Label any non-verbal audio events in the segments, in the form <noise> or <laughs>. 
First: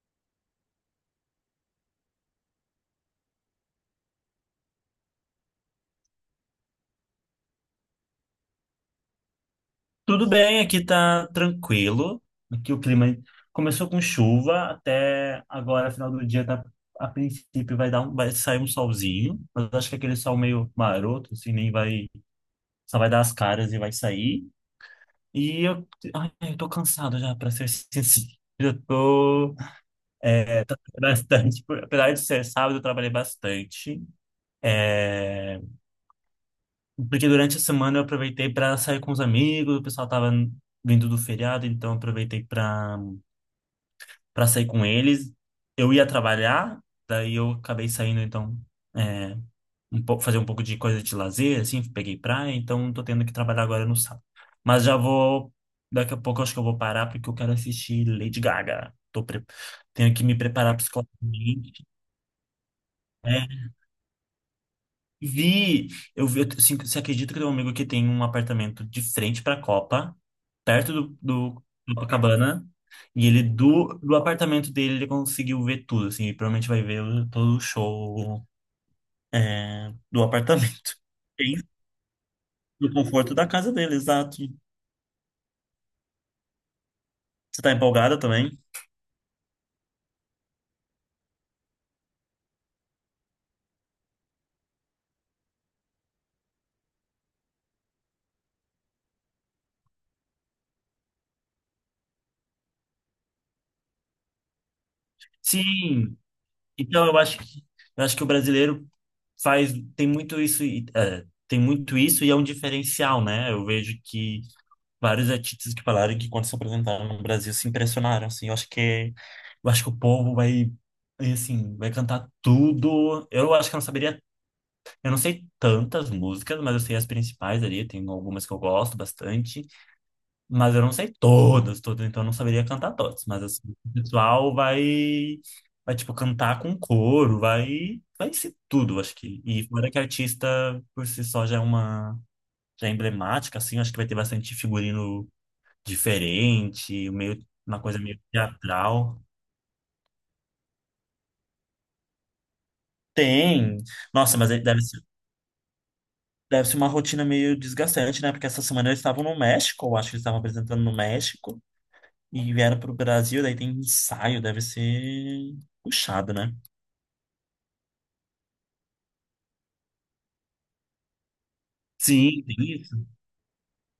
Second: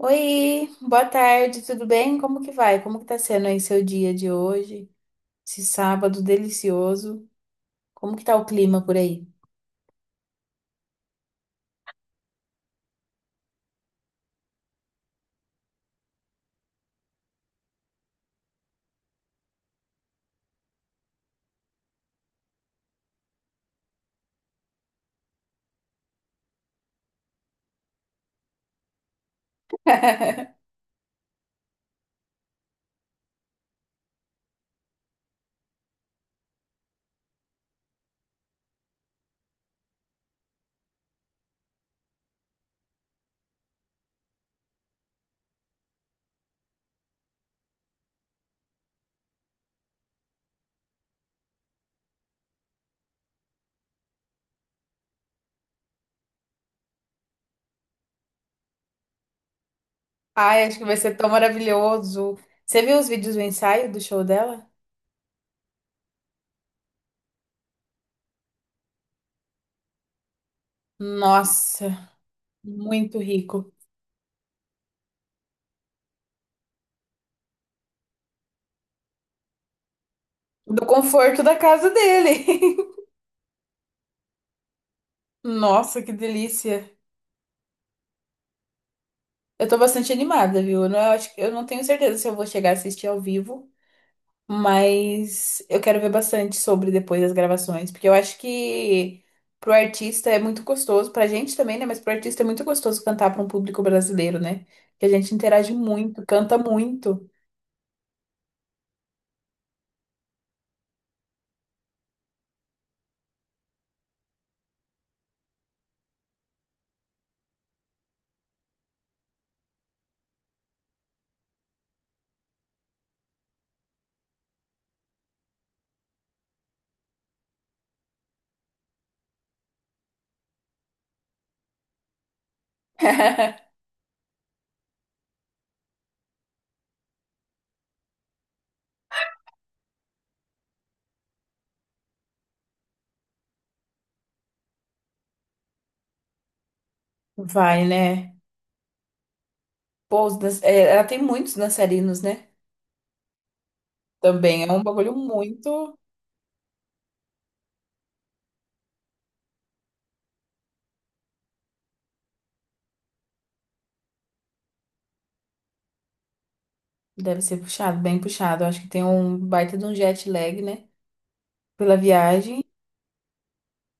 Oi, boa tarde, tudo bem? Como que vai? Como que tá sendo aí seu dia de hoje? Esse sábado delicioso. Como que tá o clima por aí? Tudo bem, aqui tá tranquilo. Aqui o clima começou com chuva, até agora, final do dia, tá, a princípio vai dar um, vai sair um solzinho, mas acho que aquele sol meio maroto, assim, nem vai, só vai dar as caras e vai sair. E eu, ai, eu tô cansado já, pra ser sincero. Eu tô é, <laughs> bastante, apesar de ser sábado, eu trabalhei bastante. é, Porque durante a semana eu aproveitei para sair com os amigos, o pessoal tava vindo do feriado, então eu aproveitei para sair com eles. Eu ia trabalhar, daí eu acabei saindo, então, é, um pouco, fazer um pouco de coisa de lazer, assim, peguei praia, então tô tendo que trabalhar agora no sábado. Mas já vou, daqui a pouco eu acho que eu vou parar porque eu quero assistir Lady Gaga. Tenho que me Ai, preparar acho que vai ser tão psicologicamente. maravilhoso. Você viu os vídeos do Né? ensaio do show dela? Vi, vi, eu, assim, você acredita que tem um amigo que tem um apartamento de frente para a Copa, perto Nossa, do Copacabana, muito e ele rico. Do apartamento dele ele conseguiu ver tudo, assim, e provavelmente vai todo o show do Do apartamento. <laughs> conforto da Tem casa dele. no conforto da casa dele, exato. <laughs> Nossa, que delícia. Você tá empolgada também? Eu tô bastante animada, viu? Eu não tenho certeza se eu vou chegar a assistir ao vivo. Mas eu quero ver bastante sobre depois das gravações, porque eu acho que pro artista é muito gostoso, pra gente também, né? Mas pro artista é muito gostoso cantar pra um público brasileiro, né? Que a gente interage Sim, muito, canta então eu muito. acho que eu acho que o brasileiro faz tem muito isso e, é, tem muito isso e é um diferencial, né? Eu vejo que vários artistas que falaram que quando se apresentaram no Brasil se impressionaram, assim, eu acho que o povo vai e, assim, vai cantar tudo. Eu acho que eu não saberia, eu não sei tantas músicas, mas eu sei as principais ali, tem algumas que eu gosto bastante, mas eu não sei todas, todas, então eu não saberia cantar todas, mas assim, <laughs> o pessoal vai tipo cantar com coro, vai ser tudo, eu acho que. E fora que artista por si só já é emblemática assim, eu acho que vai ter bastante figurino diferente, meio, uma Vai, coisa meio né? teatral. Pô, ela tem muitos dançarinos, né? Tem. Nossa, mas Também é um bagulho muito. deve ser uma rotina meio desgastante, né? Porque essa semana eles estavam no México, eu acho que eles estavam apresentando no México e vieram para o Brasil, daí tem ensaio, deve ser puxado, né? Deve ser puxado, bem puxado. Eu acho que tem um baita de um jet lag, né? Pela Sim, tem viagem. isso.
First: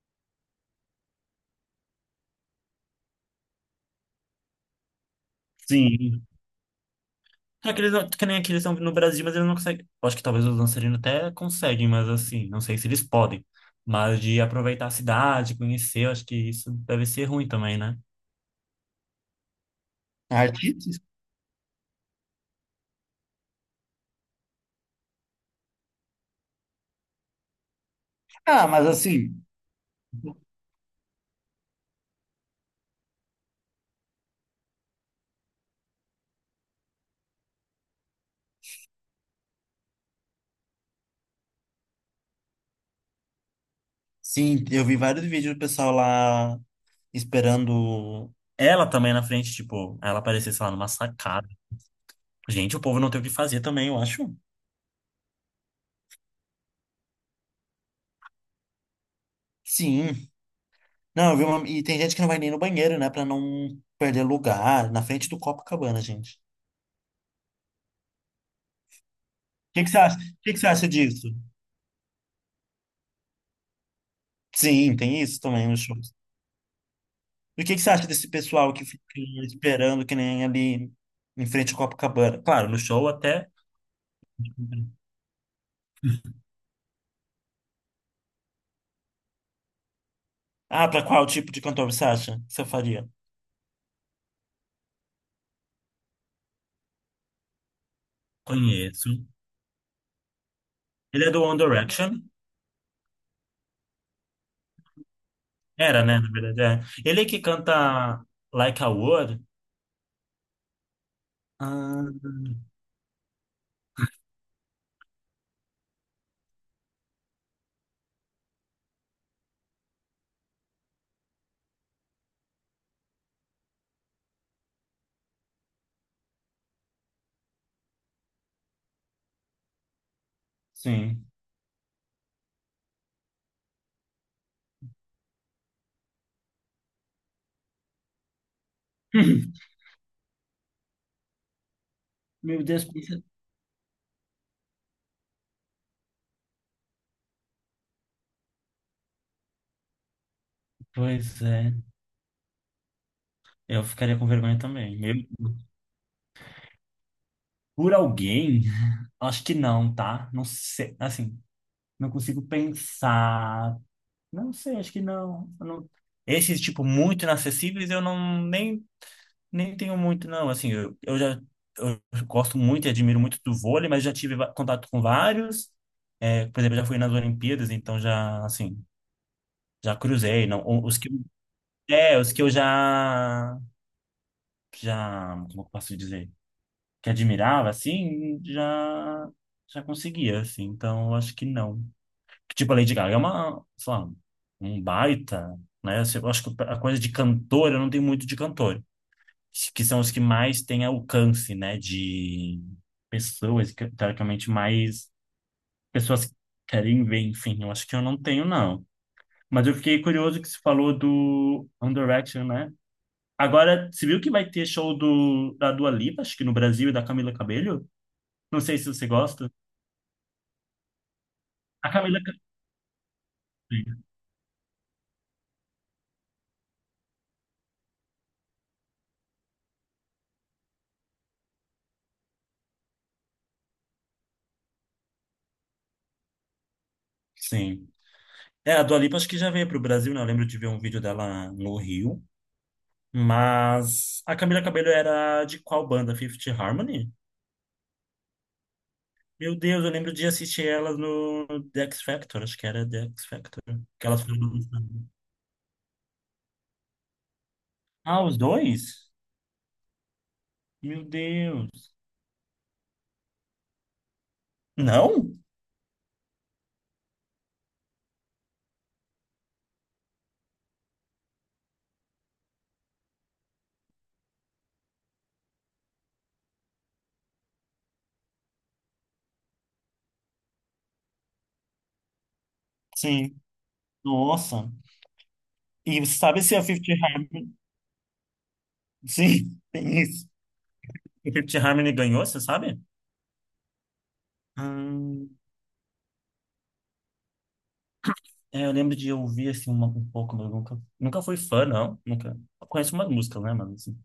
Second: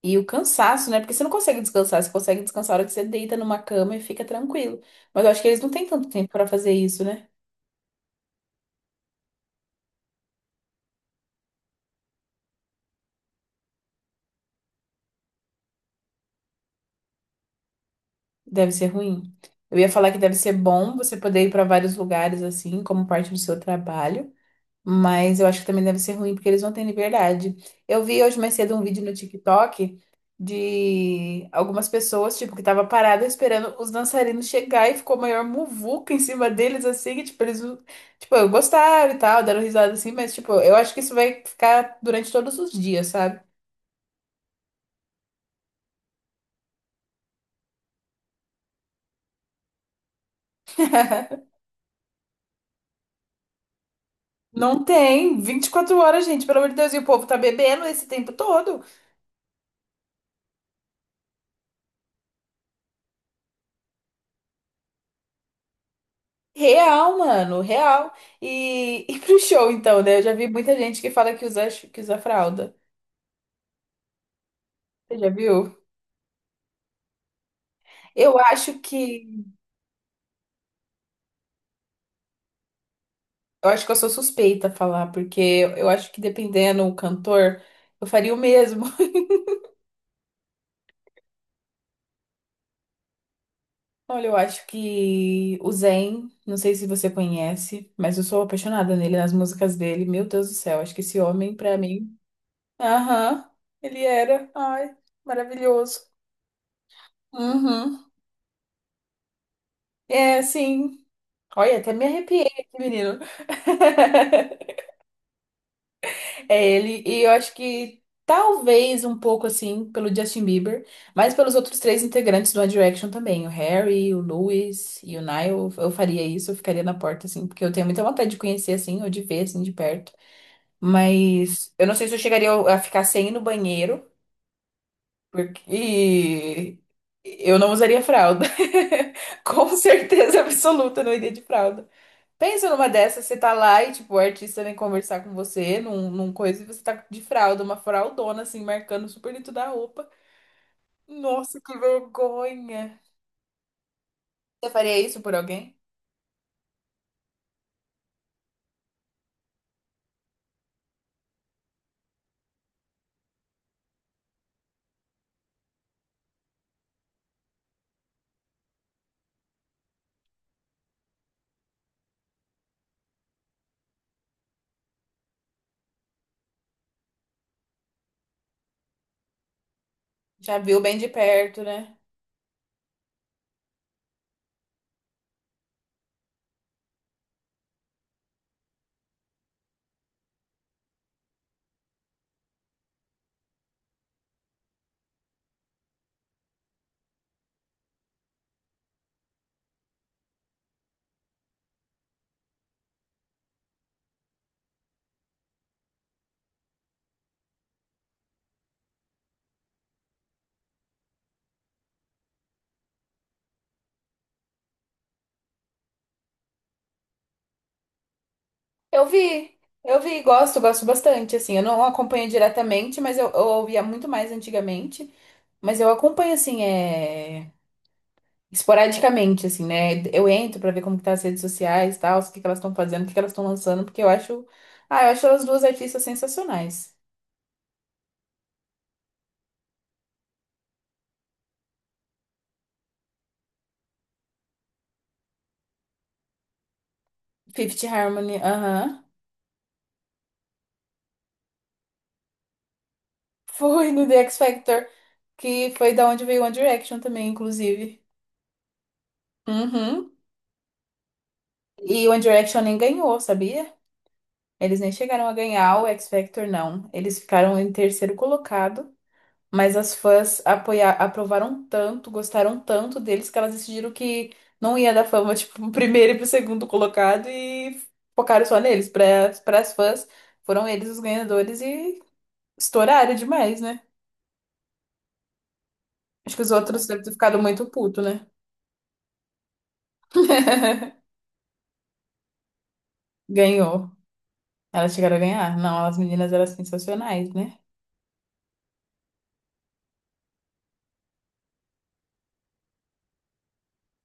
E o cansaço, né? Porque você não consegue descansar, você consegue descansar a hora que você deita numa cama e fica tranquilo. Mas eu acho que eles não têm tanto Sim. tempo pra fazer isso, né? Só que eles não, que nem aqui eles estão no Brasil, mas eles não conseguem. Eu acho que talvez os dançarinos até conseguem, mas assim, não sei se eles podem. Mas de aproveitar a cidade, conhecer, eu acho que isso deve ser ruim também, né? Deve ser ruim. Eu ia falar que deve ser bom Artistas? você poder ir pra vários lugares assim, como parte do seu trabalho. Mas eu acho que também deve ser ruim, porque eles não têm liberdade. Eu vi hoje mais Ah, cedo um mas vídeo no assim. TikTok de algumas pessoas, tipo, que tava parada esperando os dançarinos chegar e ficou a maior muvuca em cima deles, assim, que, tipo, eles, não- tipo, gostaram e tal, deram risada assim, mas, tipo, eu acho que isso vai ficar durante todos os dias, sabe? Sim, eu vi vários vídeos do pessoal lá esperando ela também na frente, tipo, ela aparecer, sei lá, numa sacada. <laughs> Gente, o povo não tem o que fazer também, eu acho. Não tem 24 horas, gente, pelo amor de Deus, e o povo tá bebendo esse tempo todo. Sim. Não, eu vi uma... E tem gente que não vai nem no banheiro, né? Pra não perder lugar na frente do Copacabana, gente. Real, mano, real. E, <laughs> e pro show, O que que você então, acha? né? O Eu já vi que que você muita acha gente que disso? fala que usa fralda. Sim, Você tem já isso também viu? nos shows. E o que que você acha desse Eu acho pessoal que fica que. esperando que nem ali em frente ao Copacabana? Claro, no show até. Eu acho que eu sou suspeita a falar, porque eu acho que dependendo do cantor, eu faria o mesmo. Ah, pra qual tipo de cantor você acha que você faria? <laughs> Olha, eu acho que o Zayn, não sei se você conhece, mas eu sou apaixonada Conheço. nele, nas músicas dele. Meu Deus do céu, acho que esse Ele é do homem, One pra mim. Direction? Aham, ele era. Ai, maravilhoso. Era, né? Na verdade, é. Ele é que Uhum. canta Like a Word? É, sim. Olha, até me Ah, arrepiei aqui, menino. <laughs> É ele. E eu acho que talvez um pouco assim pelo Justin Bieber, mas pelos outros três integrantes do One Direction também, o Harry, o Louis e o Niall, eu faria isso, eu ficaria na porta assim, porque eu tenho muita vontade de conhecer assim, ou de ver assim de perto. sim. Mas eu não sei se eu chegaria a ficar sem ir no banheiro, porque e eu não usaria fralda. <laughs> Com <laughs> certeza absoluta, eu não iria de fralda. Meu Pensa Deus, numa dessas, você tá lá e, tipo, o artista vem conversar com você num coisa e você tá de fralda, uma fraldona, assim, marcando super dentro da roupa. pois Nossa, é. que vergonha. Eu ficaria com vergonha Você faria também. isso por alguém? Por alguém? Acho que não, tá? Não sei. Assim, não consigo pensar. Não sei, acho que não. Eu não- Esses, tipo, muito inacessíveis, eu não nem tenho muito, não. Assim, eu já eu gosto muito e admiro muito do vôlei, mas já tive contato com vários. É, por exemplo, eu já fui nas Olimpíadas, então já, assim, já cruzei. Já Não, viu bem os de que, perto, né? Os que eu já, já, como eu posso dizer, que admirava, assim, já, já conseguia, assim. Então, eu acho que não. Tipo, a Lady Gaga é uma, sei lá, um baita, né? Eu acho que a coisa de cantora, eu não tenho muito de cantor. Que são os que mais têm alcance, né, de pessoas, que, teoricamente mais pessoas querem ver, enfim, eu acho que eu não tenho, não. Mas eu fiquei curioso que você falou do One Direction, né? Agora, você viu que vai ter show da Dua Lipa, acho que no Brasil, e da Camila Cabello? Não sei se você Eu gosta. vi, eu vi, gosto, gosto bastante, assim. Eu não A Camila acompanho diretamente, mas eu ouvia Cabello. muito mais antigamente. Mas eu acompanho, assim, é. Esporadicamente, assim, né? Eu entro pra ver como que tá as redes sociais e tal, o que que elas estão fazendo, o que que elas estão lançando, porque eu acho. Ah, eu acho elas duas artistas sensacionais. Sim. É, a Dua Lipa acho que já veio para o Brasil, né? Eu lembro de ver um vídeo dela no Rio. Mas a Camila Cabello era de qual banda? Fifth Harmony? Fifth Harmony, aham. Meu Deus, eu lembro de assistir elas no The X Factor, acho que era The X Factor. Foi no Que The elas foram X Factor, lançadas. que foi da onde veio One Direction também, inclusive. Ah, os dois? Uhum. Meu Deus. E One Direction nem ganhou, sabia? Eles nem chegaram Não? a ganhar o X Factor, não. Eles ficaram em terceiro colocado. Mas as fãs aprovaram tanto, gostaram tanto deles, que elas decidiram que não ia dar fama, <laughs> tipo, pro primeiro e pro segundo colocado e focaram só neles. Para as fãs, foram eles os ganhadores e estouraram Sim. demais, né? Nossa. E você Acho que sabe os se a outros Fifty devem ter Harmony... ficado muito puto, né? <laughs> Sim, tem isso. <laughs> A Fifty Harmony ganhou, você sabe? Ganhou. Elas chegaram a Hum, ganhar? Não, as meninas eram sensacionais, né? é, eu lembro de ouvir assim uma, um pouco, mas eu nunca, nunca fui fã, não. Nunca. Eu conheço umas músicas, né, mano assim.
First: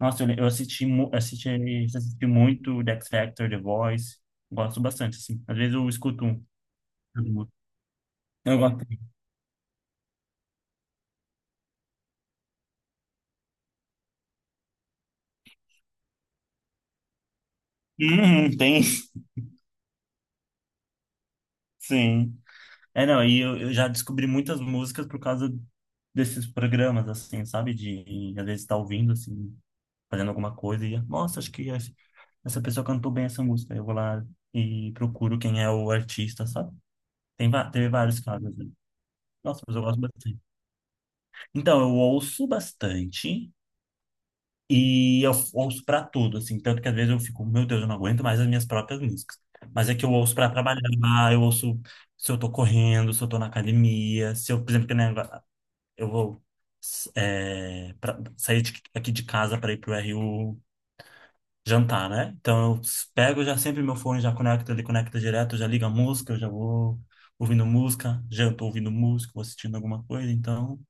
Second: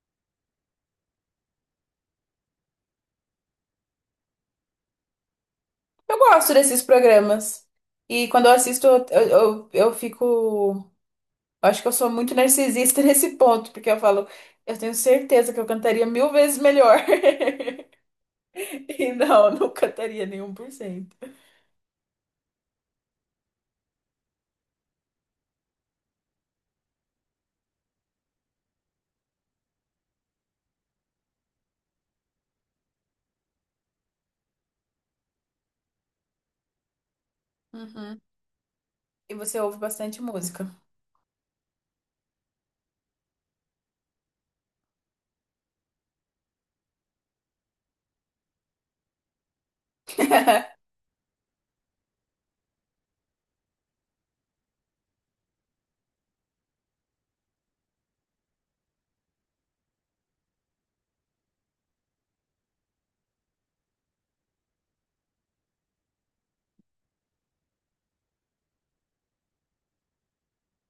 Nossa, assisti, assisti muito The X Factor, The Voice. Gosto bastante, assim. Às vezes eu Eu escuto um. gosto desses programas. E quando eu Eu gosto. assisto, eu fico. Acho que eu sou muito narcisista <laughs> nesse ponto, porque eu falo, eu tenho certeza que eu cantaria mil vezes melhor. <laughs> Uhum, tem, E não, não cantaria nenhum por cento. sim. É, não, eu já descobri muitas músicas por causa desses programas, assim, sabe? De, às vezes, tá ouvindo, assim, fazendo alguma coisa e, nossa, acho que essa pessoa cantou bem essa música. Eu vou lá e procuro quem é o artista, sabe? Tem, teve vários Uhum. casos, né? E você Nossa, mas ouve eu gosto bastante bastante. música. Então, eu ouço bastante. E eu ouço pra tudo, assim. Tanto que às vezes eu fico, meu Deus, eu não aguento mais as minhas próprias músicas. Mas é que eu ouço pra <laughs> trabalhar, eu ouço se eu tô correndo, se eu tô na academia, se eu, por exemplo, que nem agora, eu vou aqui de casa pra ir pro RU jantar, né? Então eu pego já sempre meu fone, já conecto, ele conecta direto, já liga a música, eu já vou ouvindo música, janto ouvindo música, vou assistindo alguma coisa, então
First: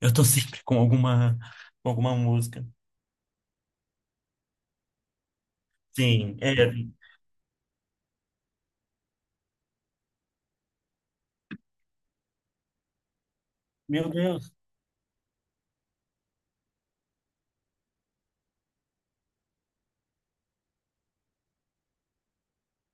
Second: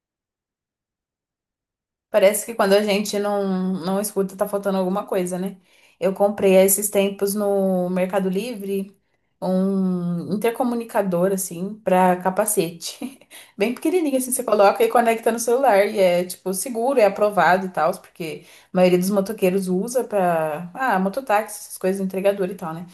eu tô <laughs> sempre com alguma Parece que música. quando a gente não escuta, tá faltando alguma coisa, né? Eu Sim, é. comprei há esses tempos no Mercado Livre um intercomunicador, assim, pra capacete. <laughs> Bem Meu pequenininho, assim, você Deus. coloca e conecta no celular. E é, tipo, seguro, é aprovado e tal, porque a maioria dos motoqueiros usa pra. Ah, mototáxi, essas coisas, entregador e tal, né?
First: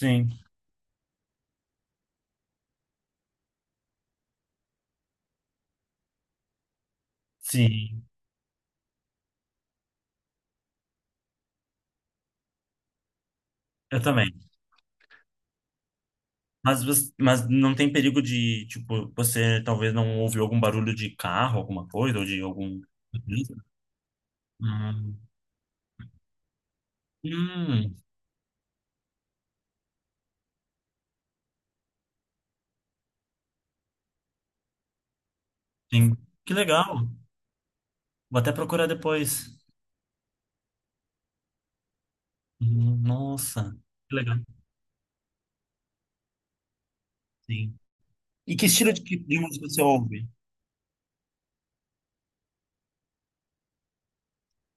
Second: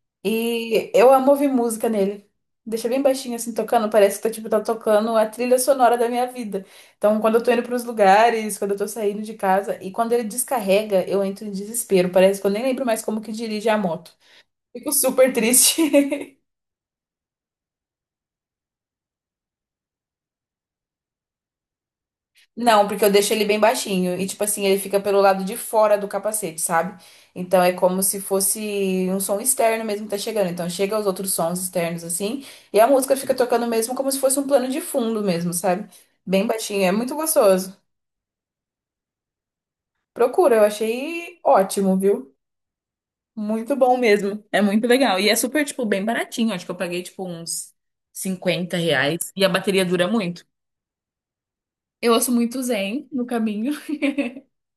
Sim, E eu amo ouvir música nele. Deixa bem baixinho assim tocando, parece que tá, tipo, tá tocando a trilha sonora da minha vida. Então, quando eu tô indo pros sim, lugares, quando eu tô saindo de casa, e quando ele descarrega, eu entro em desespero. Parece que eu nem lembro mais como que dirige a eu moto. também. Fico super triste. <laughs> Mas, mas não tem perigo de, tipo, você talvez não ouviu algum barulho de carro, alguma coisa, ou de algum. Não, porque eu deixo ele bem baixinho. E, tipo assim, ele fica pelo Hum, lado de fora do capacete, sabe? Então é hum, como se fosse um som externo mesmo que tá chegando. Então chega os outros sons externos, assim. E a música fica tocando mesmo como se fosse um plano de fundo mesmo, sabe? sim. Bem Que baixinho. É legal. muito gostoso. Vou até procurar depois. Procura, eu achei ótimo, viu? Hum. Muito Nossa, bom que mesmo. legal. É muito legal. E é super, tipo, bem baratinho. Acho que eu paguei, tipo, uns Sim. E que 50 estilo reais. de E a música você bateria dura ouve? muito. Eu ouço muito Zen no caminho.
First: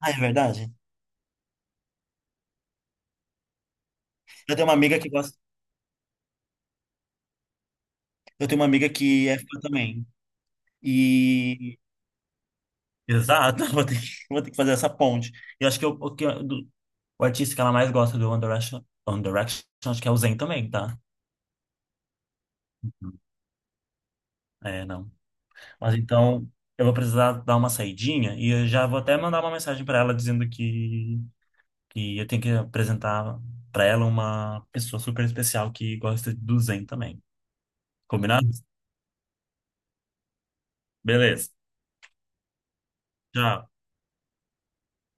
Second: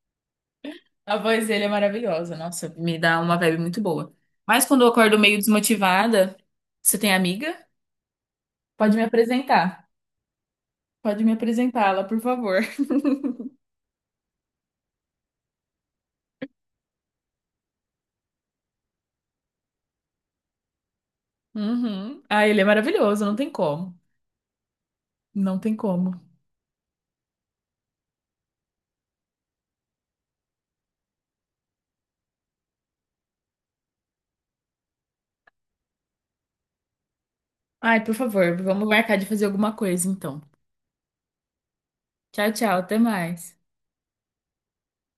Ah, é verdade? A voz dele é maravilhosa, nossa, me dá uma vibe muito boa. Eu Mas tenho uma quando eu amiga que acordo meio gosta. desmotivada, você tem amiga? Eu tenho uma amiga Pode me que é fã apresentar. também. Pode me E... apresentá-la, por favor. Exato, <laughs> vou ter que fazer essa ponte. E acho que, eu, o, que eu- do- o artista que ela mais gosta do One Direction, acho que é o Zayn também, tá? Uhum. Ah, ele é maravilhoso, não tem como. É, não. Não tem Mas como. então, eu vou precisar dar uma saidinha e eu já vou até mandar uma mensagem para ela dizendo que eu tenho que apresentar para ela uma pessoa super especial que gosta do Zen também. Ai, por Combinado? favor, vamos marcar de fazer alguma coisa então. Beleza. Tchau, tchau, até mais. Tchau.